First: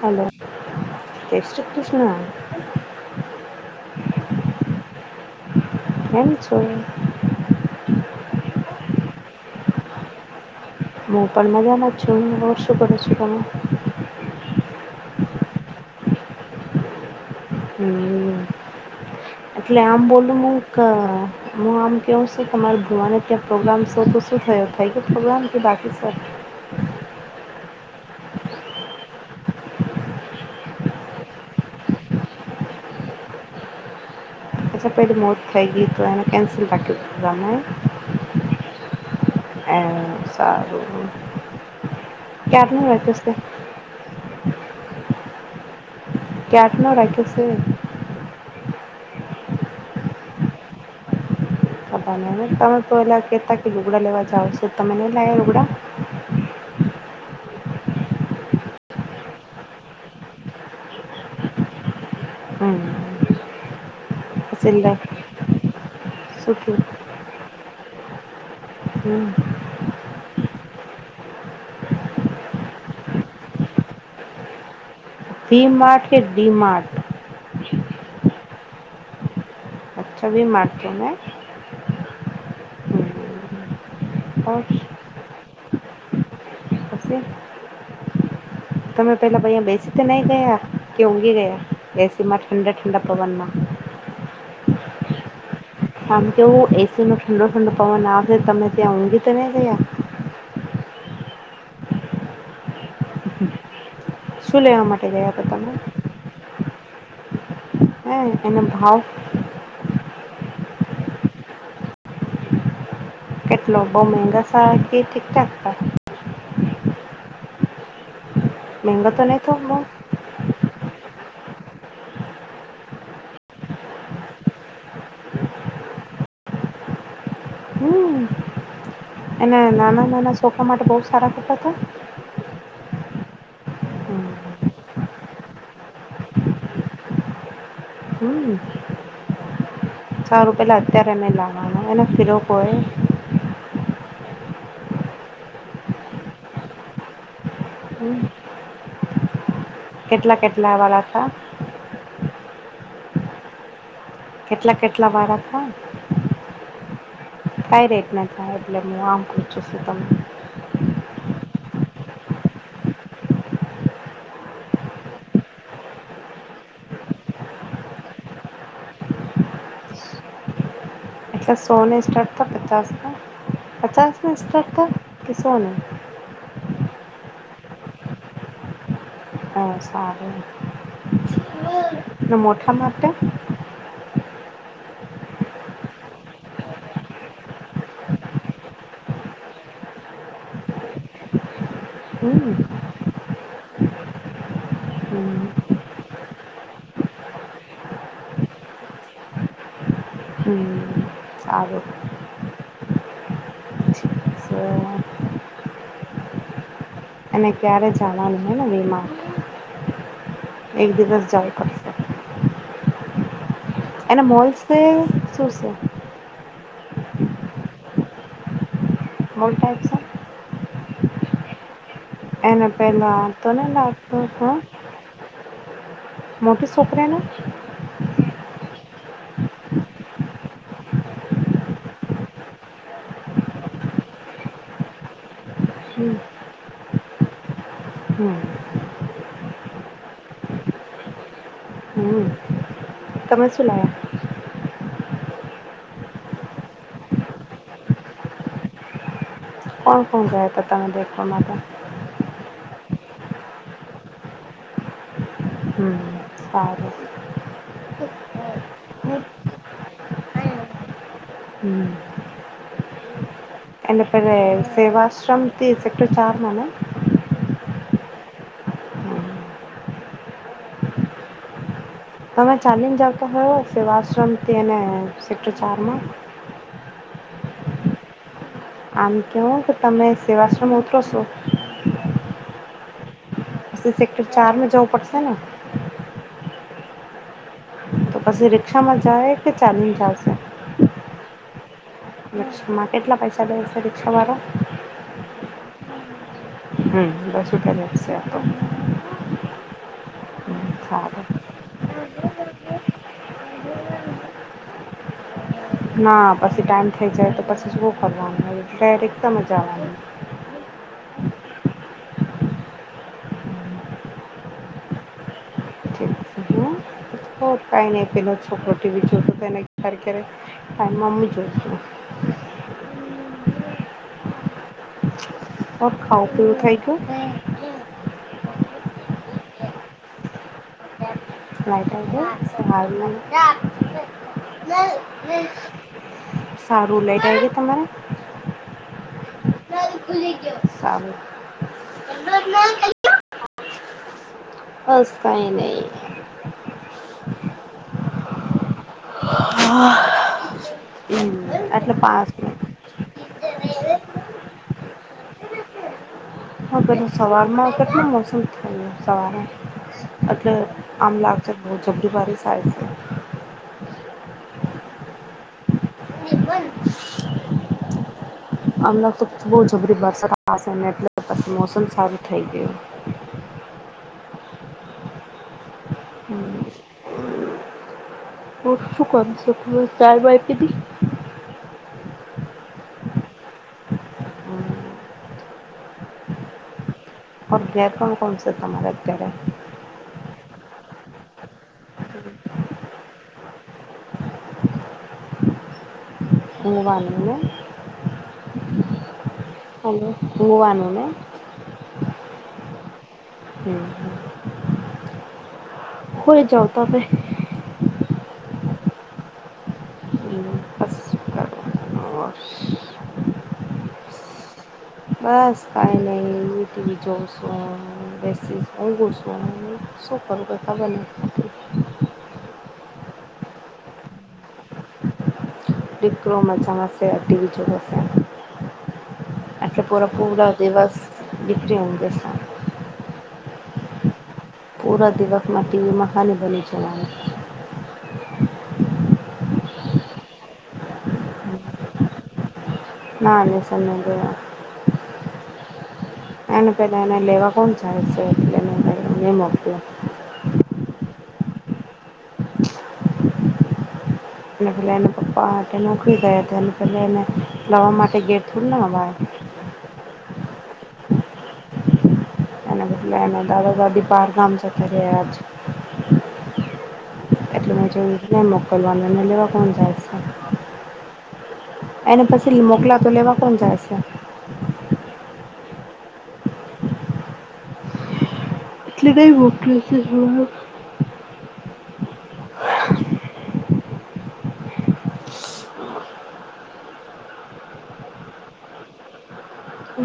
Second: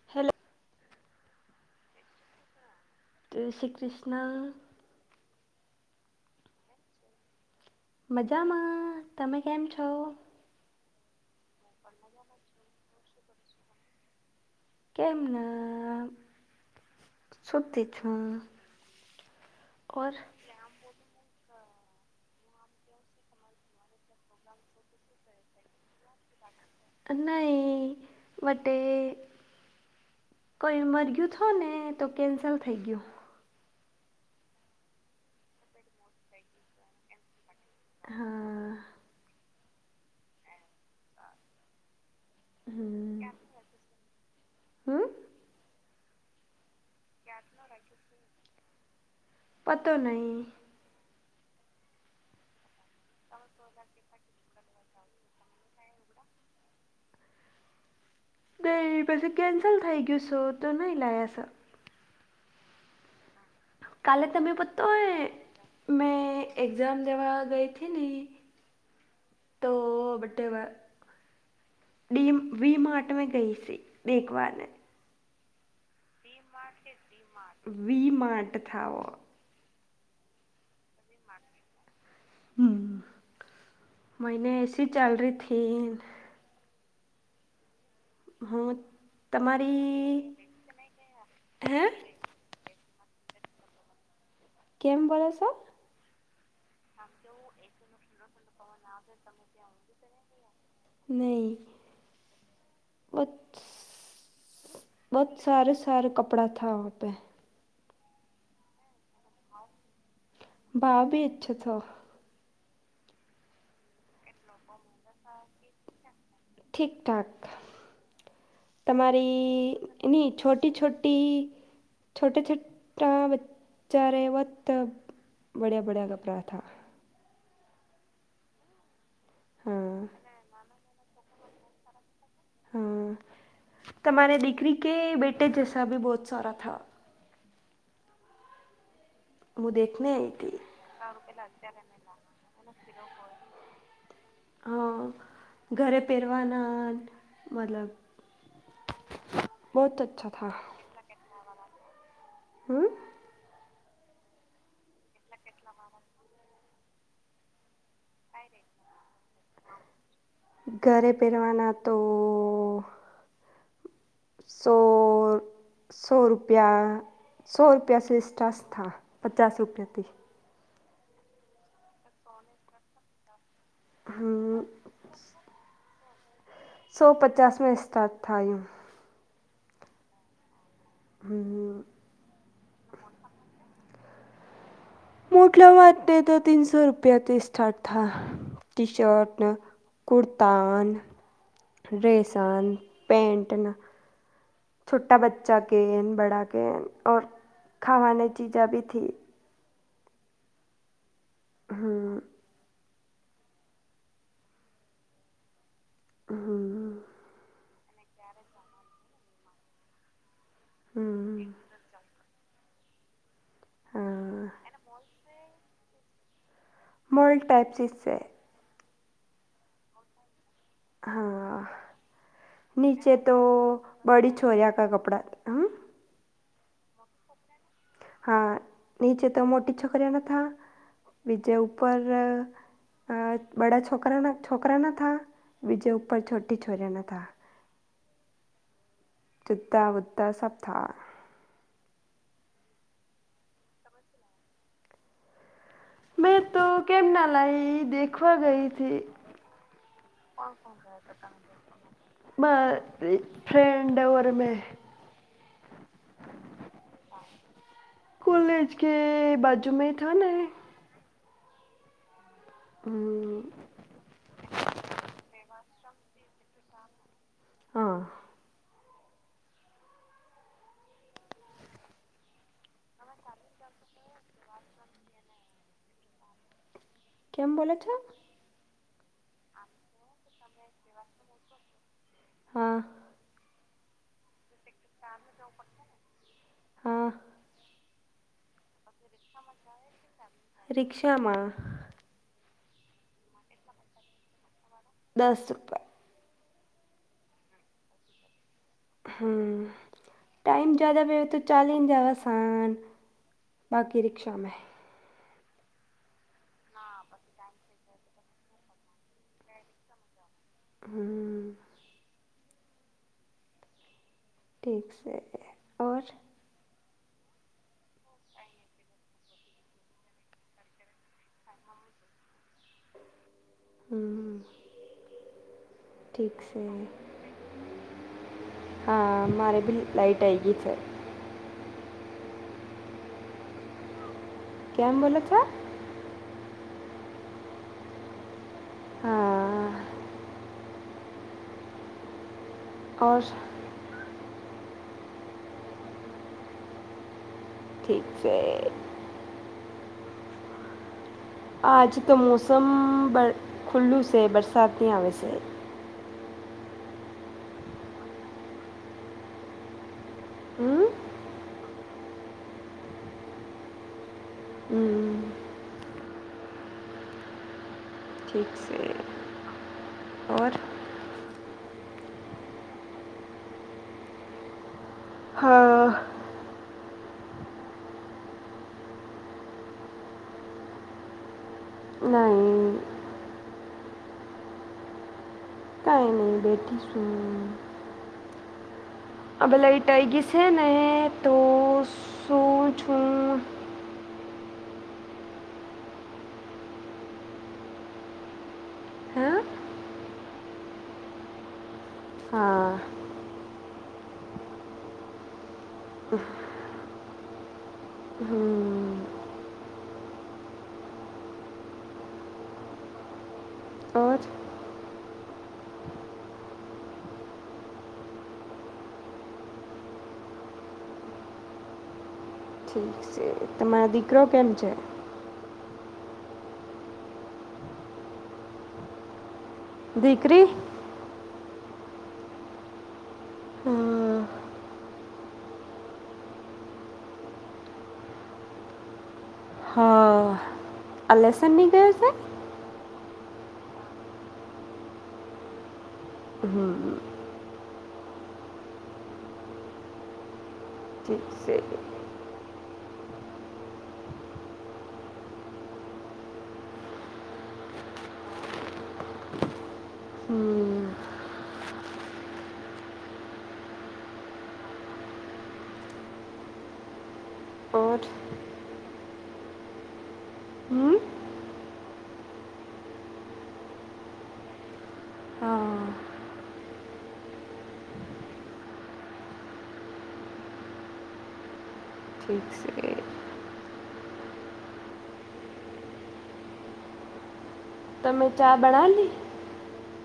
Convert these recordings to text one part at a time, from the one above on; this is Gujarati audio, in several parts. હલો, હેલો જય શ્રી કૃષ્ણ. જય શ્રી કૃષ્ણ. કેમ છો? મજામાં. તમે કેમ છો? હું પણ મજામાં જ છું. હવે શું કરો છો તમે? કેમ ના સુતી છું હમ્મ. એટલે આમ ઓર બોલું [unintelligible] હું આમ કહેવું સું કે મારે ભુવાને ત્યાં પ્રોગ્રામ સે, તો શું થયું? થઈ ગયું પ્રોગ્રામ કે બાકી સે? નહી વટેે. કોઈ મર ગયું થો ને તો કેન્સલ થઈ ગયું. અચ્છા પહેલી મોત થઈ ગઈ તો એને કેન્સલ રાખી [unintelligible] હા. એમ સારું. ક્યારનું [unintelligible] હમ હમ [unintelligible] ક્યારનો રાખ્યો સે? પતો નહીં. [unintelligible] તમે પહેલા કહેતા કી લુગડા લેવા જાવ સું, તમે નો લાયા લુગડા? તેઈ પછી કેન્સલ થઈ ગયું સો, તો નહીં લાયા સ. હમ્મ-હમ્મ. કાલે તમે પતો હે મેં શું એક્ઝામ દેવા ગઈ થી ની હમ્મ. તો [unintelligible] ડીમ વી માાર્ટ મેં ગઈ સે, દેખવાને. ડી માર્ટ કે વી માર્ટ થા વો. અચ્છા. વી માર્ટ [unintelligible] મેને બસ એસી ચાલ રહી થીન કસે? હું તમે પહેલાં ભઈ આ બેસી તમારી તે નહીં ગયા કે ઊંઘી ગયા, હે એસીમાં ઠંડા-ઠંડા પવનમાં. કેમ બોલો સો? આમ કેવું એ સીનો ઠંડો-ઠંડો પવન આવેસે તમે ત્યાં ઊંઘી તો નહીં ગયા? નહીં. શું [unintelligible] લેવા માટે ગયા બહોત હતા તમે સારે-સારે કપડાં થા વહાં પે. હે. એના ભાવ ભાવ ભી [unintelligible] કેટલો? બહું મહેંગા સારા કી ઠીક-ઠાક થા? ઠીક-ઠાક. મહેંગા તો તમારી નહીં થયો બહુ એની છોટી-છોટી છોટી છોટા બચ્ચા [unintelligible] બડે-બડા કપડાં થા. હમ્મ. એને હા નાના-નાના સોકરા માટે બહુ સારા કપડા થા? હમ્મ. તમારે હમ દીકરી કે બેટે જૈસા ભી બહોત સારા થા. હમ્મ. સારું પેલા અત્યારે અમે લાવવાનું એ ફિરો કોય. અ ઘરે પેરવાના મતલબ. હમ કેટલા કેટલા વાળા હતા. હમ્મ. કેટલા કેટલા વાળા હતા. કાંઈ રેટને ના થાય એટલે હું આમ પૂછું છું તમને. ઘરે પહેરવાના તો. સો સો રૂપિયા સો રૂપિયા સ સ્ટાસ થા પચાસ રૂપિયાથી. એટલે સોની સ્ટાર્ટ થાય કે પચાસની પચાસની થી હમ સ્ટાર્ટ થાય કે સોની. સો પચાસમે સ્ટાર્ટ થાયું. તો સારું. હમ્મ. ને મોટા માટે. મોટા માટે તો તીનસો રૂપિયાથી સ્ટાર્ટ થા. ટી શર્ટ, કુરતાન, હમ ડ્રેસન પેન્ટ ન. છોટા હમ બચ્ચા કે બડા કે ઓર ખાવા ને ચિઝા બી થી. હમ્મ સારું. સો હમ્મ. એ ક્યારે જાવાનું હ ને મે મા એક દિવસ જાવું પડ એને મોલ છે શું છે. મોલ ટાઈપ સી છે. મોલ ટાઇપ છે. હા, એને નીચે પેલા તો ને લાગતું બડી હા છોરીયા કા કપડા મોટી છોકરીયાને. હા નીચે તો મોટી છોકરીયાના ન થા બીજે ઉપર અ બડા છોકરાના છોકરાના થા બીજે હમ ઉપર છોટી છોરીયાના થા. હમ જૂત્તા વુત્તા સબ થા. હમ્મ. તમે શું લાયા. મેં તો કેમ ના લાઈ દેખવા ગઈ થી. કુણ-કુણ ગયાં હતા તમે દેખવા માટે. માર એક ફ્રેન્ડ ઓર મેં. હમ્મ સારું. કોલેજ કે બાજુમાં મેં થા ને. હમ્મ. હમ્મ. એના પેલે સેવાશ્રમથી સેક્ટર ચાર માને. હા. તમે તમે ચાલીને જતા હોય સેવાશ્રમથીને એને સેકટર ચારમાં. કેમ બોલે છે. આમ કેવો કે તમે સેવાશ્રમ ઉતરો છો. હા. સુ સેક્ટર ચારમે જવું પડશે ને હા તો પછી રિક્ષામાં જાયે કે ચાલીને જાશુ રિક્ષામાં. રિક્શામાં કેટલા પૈસા લેશે રિક્ષાવારો દસ રૂપિયા હમ્મ દસ રૂપિયા લેશે તો હમ્મ હમ ટાઈમ જયાદા સારું [unintelligible] તો ચાલીને જાવા શાંન બાકી રિક્ષામેં ના પછી ટાઈમ થઇ જાય તો પછી શું ફરવાનું [unintelligible] રિક્ષામાં જાવાનું હમ્મ ઠીક સે અવે હં હો કાંઈ નઈ પેલો છોકરો ટી વી જોતો તો એને ક્યારે ક્યારે ટાઈમ મમ્મી જોશે હમ્મ ઓર ખાવું ઠીક પીવું સે. થઈ ગયું હાં મારે બી લાઈટ આઈ ગઈ છે. લાઈટ આઈ કેમ બોલો છો ગઈ [unintelligible] સારું લાઈટ આઈ ગઈ તમારે હાં. સારુ અસ બસ કાંઈ નઈ ઠીક છે હા [unintelligible] આજ તો મોસમ બર ખુલ્લું સે બરસાત ની આવે સે હ પેલું સવારમાં કેટલું મોસમ થાયે સવારે એટલે હમ આમ લા જબરુ બારી સાઈડ સે હમ્મ એ પન ઠીક છે અમણાં તો બહ જબરી વરસાત ઓર આવશે ને એટલે પછી મોસમ સારું થઈ ગયું. હા હમ્મ બોલ શું કરું [unintelligible] ચાય બાય પીધી નઈ ઉં બેઠી સુ [unintelligible] કોણ સે તમારે અત્યારે અબ લાઈટ આઈ ગઈ સે ને તો સુવ છું લેવાનુ ને હા હલો હુવાનુંને હા હમ્મ. હુઈ જાવ તમે હમ્મ હમ્મ બસ શું કરવાનું? અવાજ બસ કાંઈ નઈ ટી વી જોઉ સુ આ બેસી [unintelligible] શું કરુ કંઈ ખબર નઈ ઠીક સે. તમારા દીકરો કેમ છે. ડિકરો માજામા સે, ટી‌વી જોવે છે. એટલે પૂરો દીકરી પૂરો દિવસ ડીકરી ઉંઘે સે. અમ, પૂરા દિવસમા ટીવી મા હાની બાની ચલાવે. હ આ લેસનની ગયો અસે. ના લેસોન નહિ ગયો. એને હમ પેલા એને લેવા કોણ જાય સે એટલેને ની મોકયો. ઠીક સે. એને પેલા એના પપ્પા હાટે નોકરી ગયા તા, એને પેલા એને લવા માટે ગેર થોડી ન અવાય. હમ ને એટ્લે ન દાદ-દાદી બાર કામ જતા રીયા આજ. એટલે મેં ઓર જોયુ ને મોકલવા ને મે લેવા કોણ જાય સે. હમ્મ. એને પસી લ મોકલા તો લેવા કોણ જાયસે. હા. એટલે કઈ વોકસે જોહે. ઠીક સે. તમે ચા બનાણલી?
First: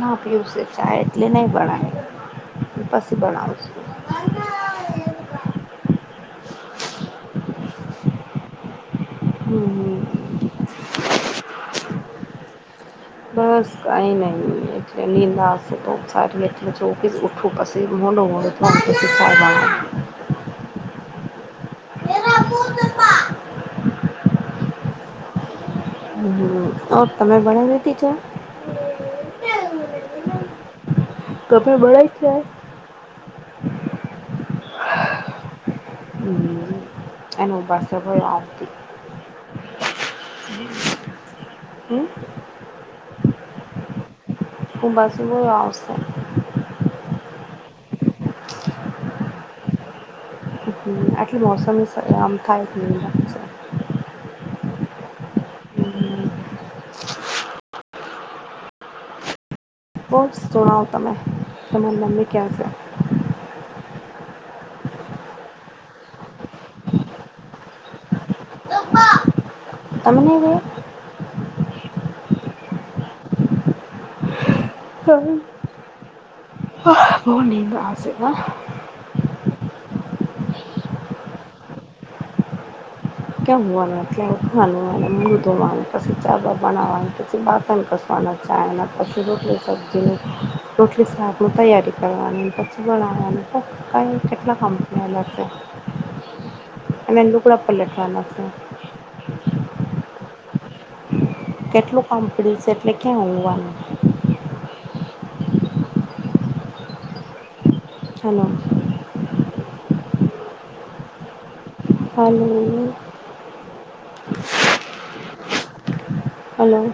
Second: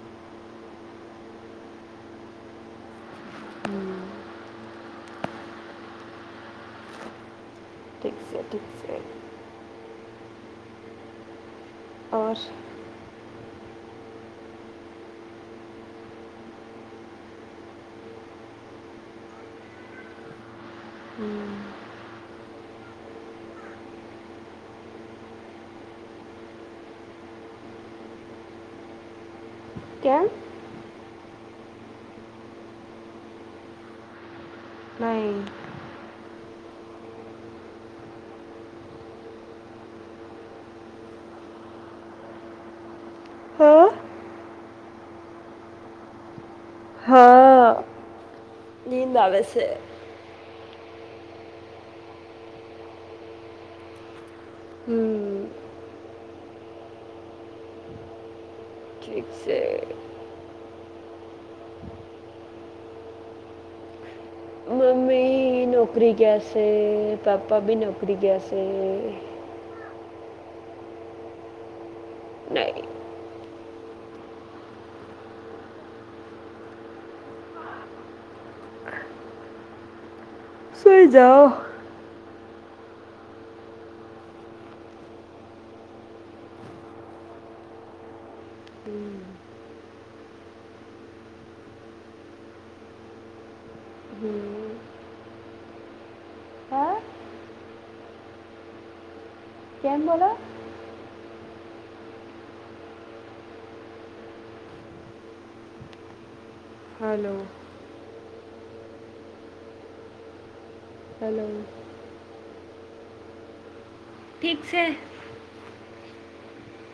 ના પીવુસે ચાય એટલે નઈ બણાઈ પસી હમ બણાવશું. સે ઠીસ સે. હમ્મ. ઓર. બસ કાંઈ નઈ એટલે નીંદાસે તો સારી એટલે ચોખસ ઉઠું પસી મોડો મોડ [unintelligible] હમ્મ. હમ્મહ. અ તમે બણેલી તી ચા? કેમ? કપે બળાઈ ચાય? નઈ. હમ્મ. એનો બાસે ભઈ આવતી હમ્મ. હા ઉબા સી બયો આવસે. હ. નીંદ આવેસે. હમ્મ, આટલે મોસમ સ અમથાય ગેયલા. હમ્મ. [inaudible] ઠીક સે. કોક સુણાવો તમે, તમે લંબી ક્યા સે. મમ્મી. નોકરી ગીયા સે, પાપા બી નોકરી ગીયાસે. તમ ને ગે. નઈ. હઅ બઉ નિંદ આવસે ના. સુઈ જાઓ. કે હુવાનું એટલે ઉઠવાનું ઓયને મૂળુ ધોવાનું પસી ચા-બા બનાવવાની પસી બાટણ ઘસ ખાના ખાયા એના પછી રોટલી સબ્જી ને. રોટલી સાક તૈયારી કરવાની પછી બનાવાનું. કઈ કેટલા કંપની અલગ છે. હા અને લુગડા પલટવાના છે. કેમ બોલો. કેટલું કામ પડયુ છે એટલે ક્યાં હુવાનું. Hello! Hello! Hello! Hello you. ઠીક છે. હલો!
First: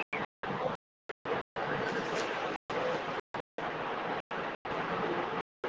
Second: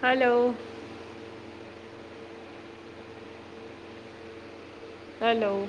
હલો! હલો!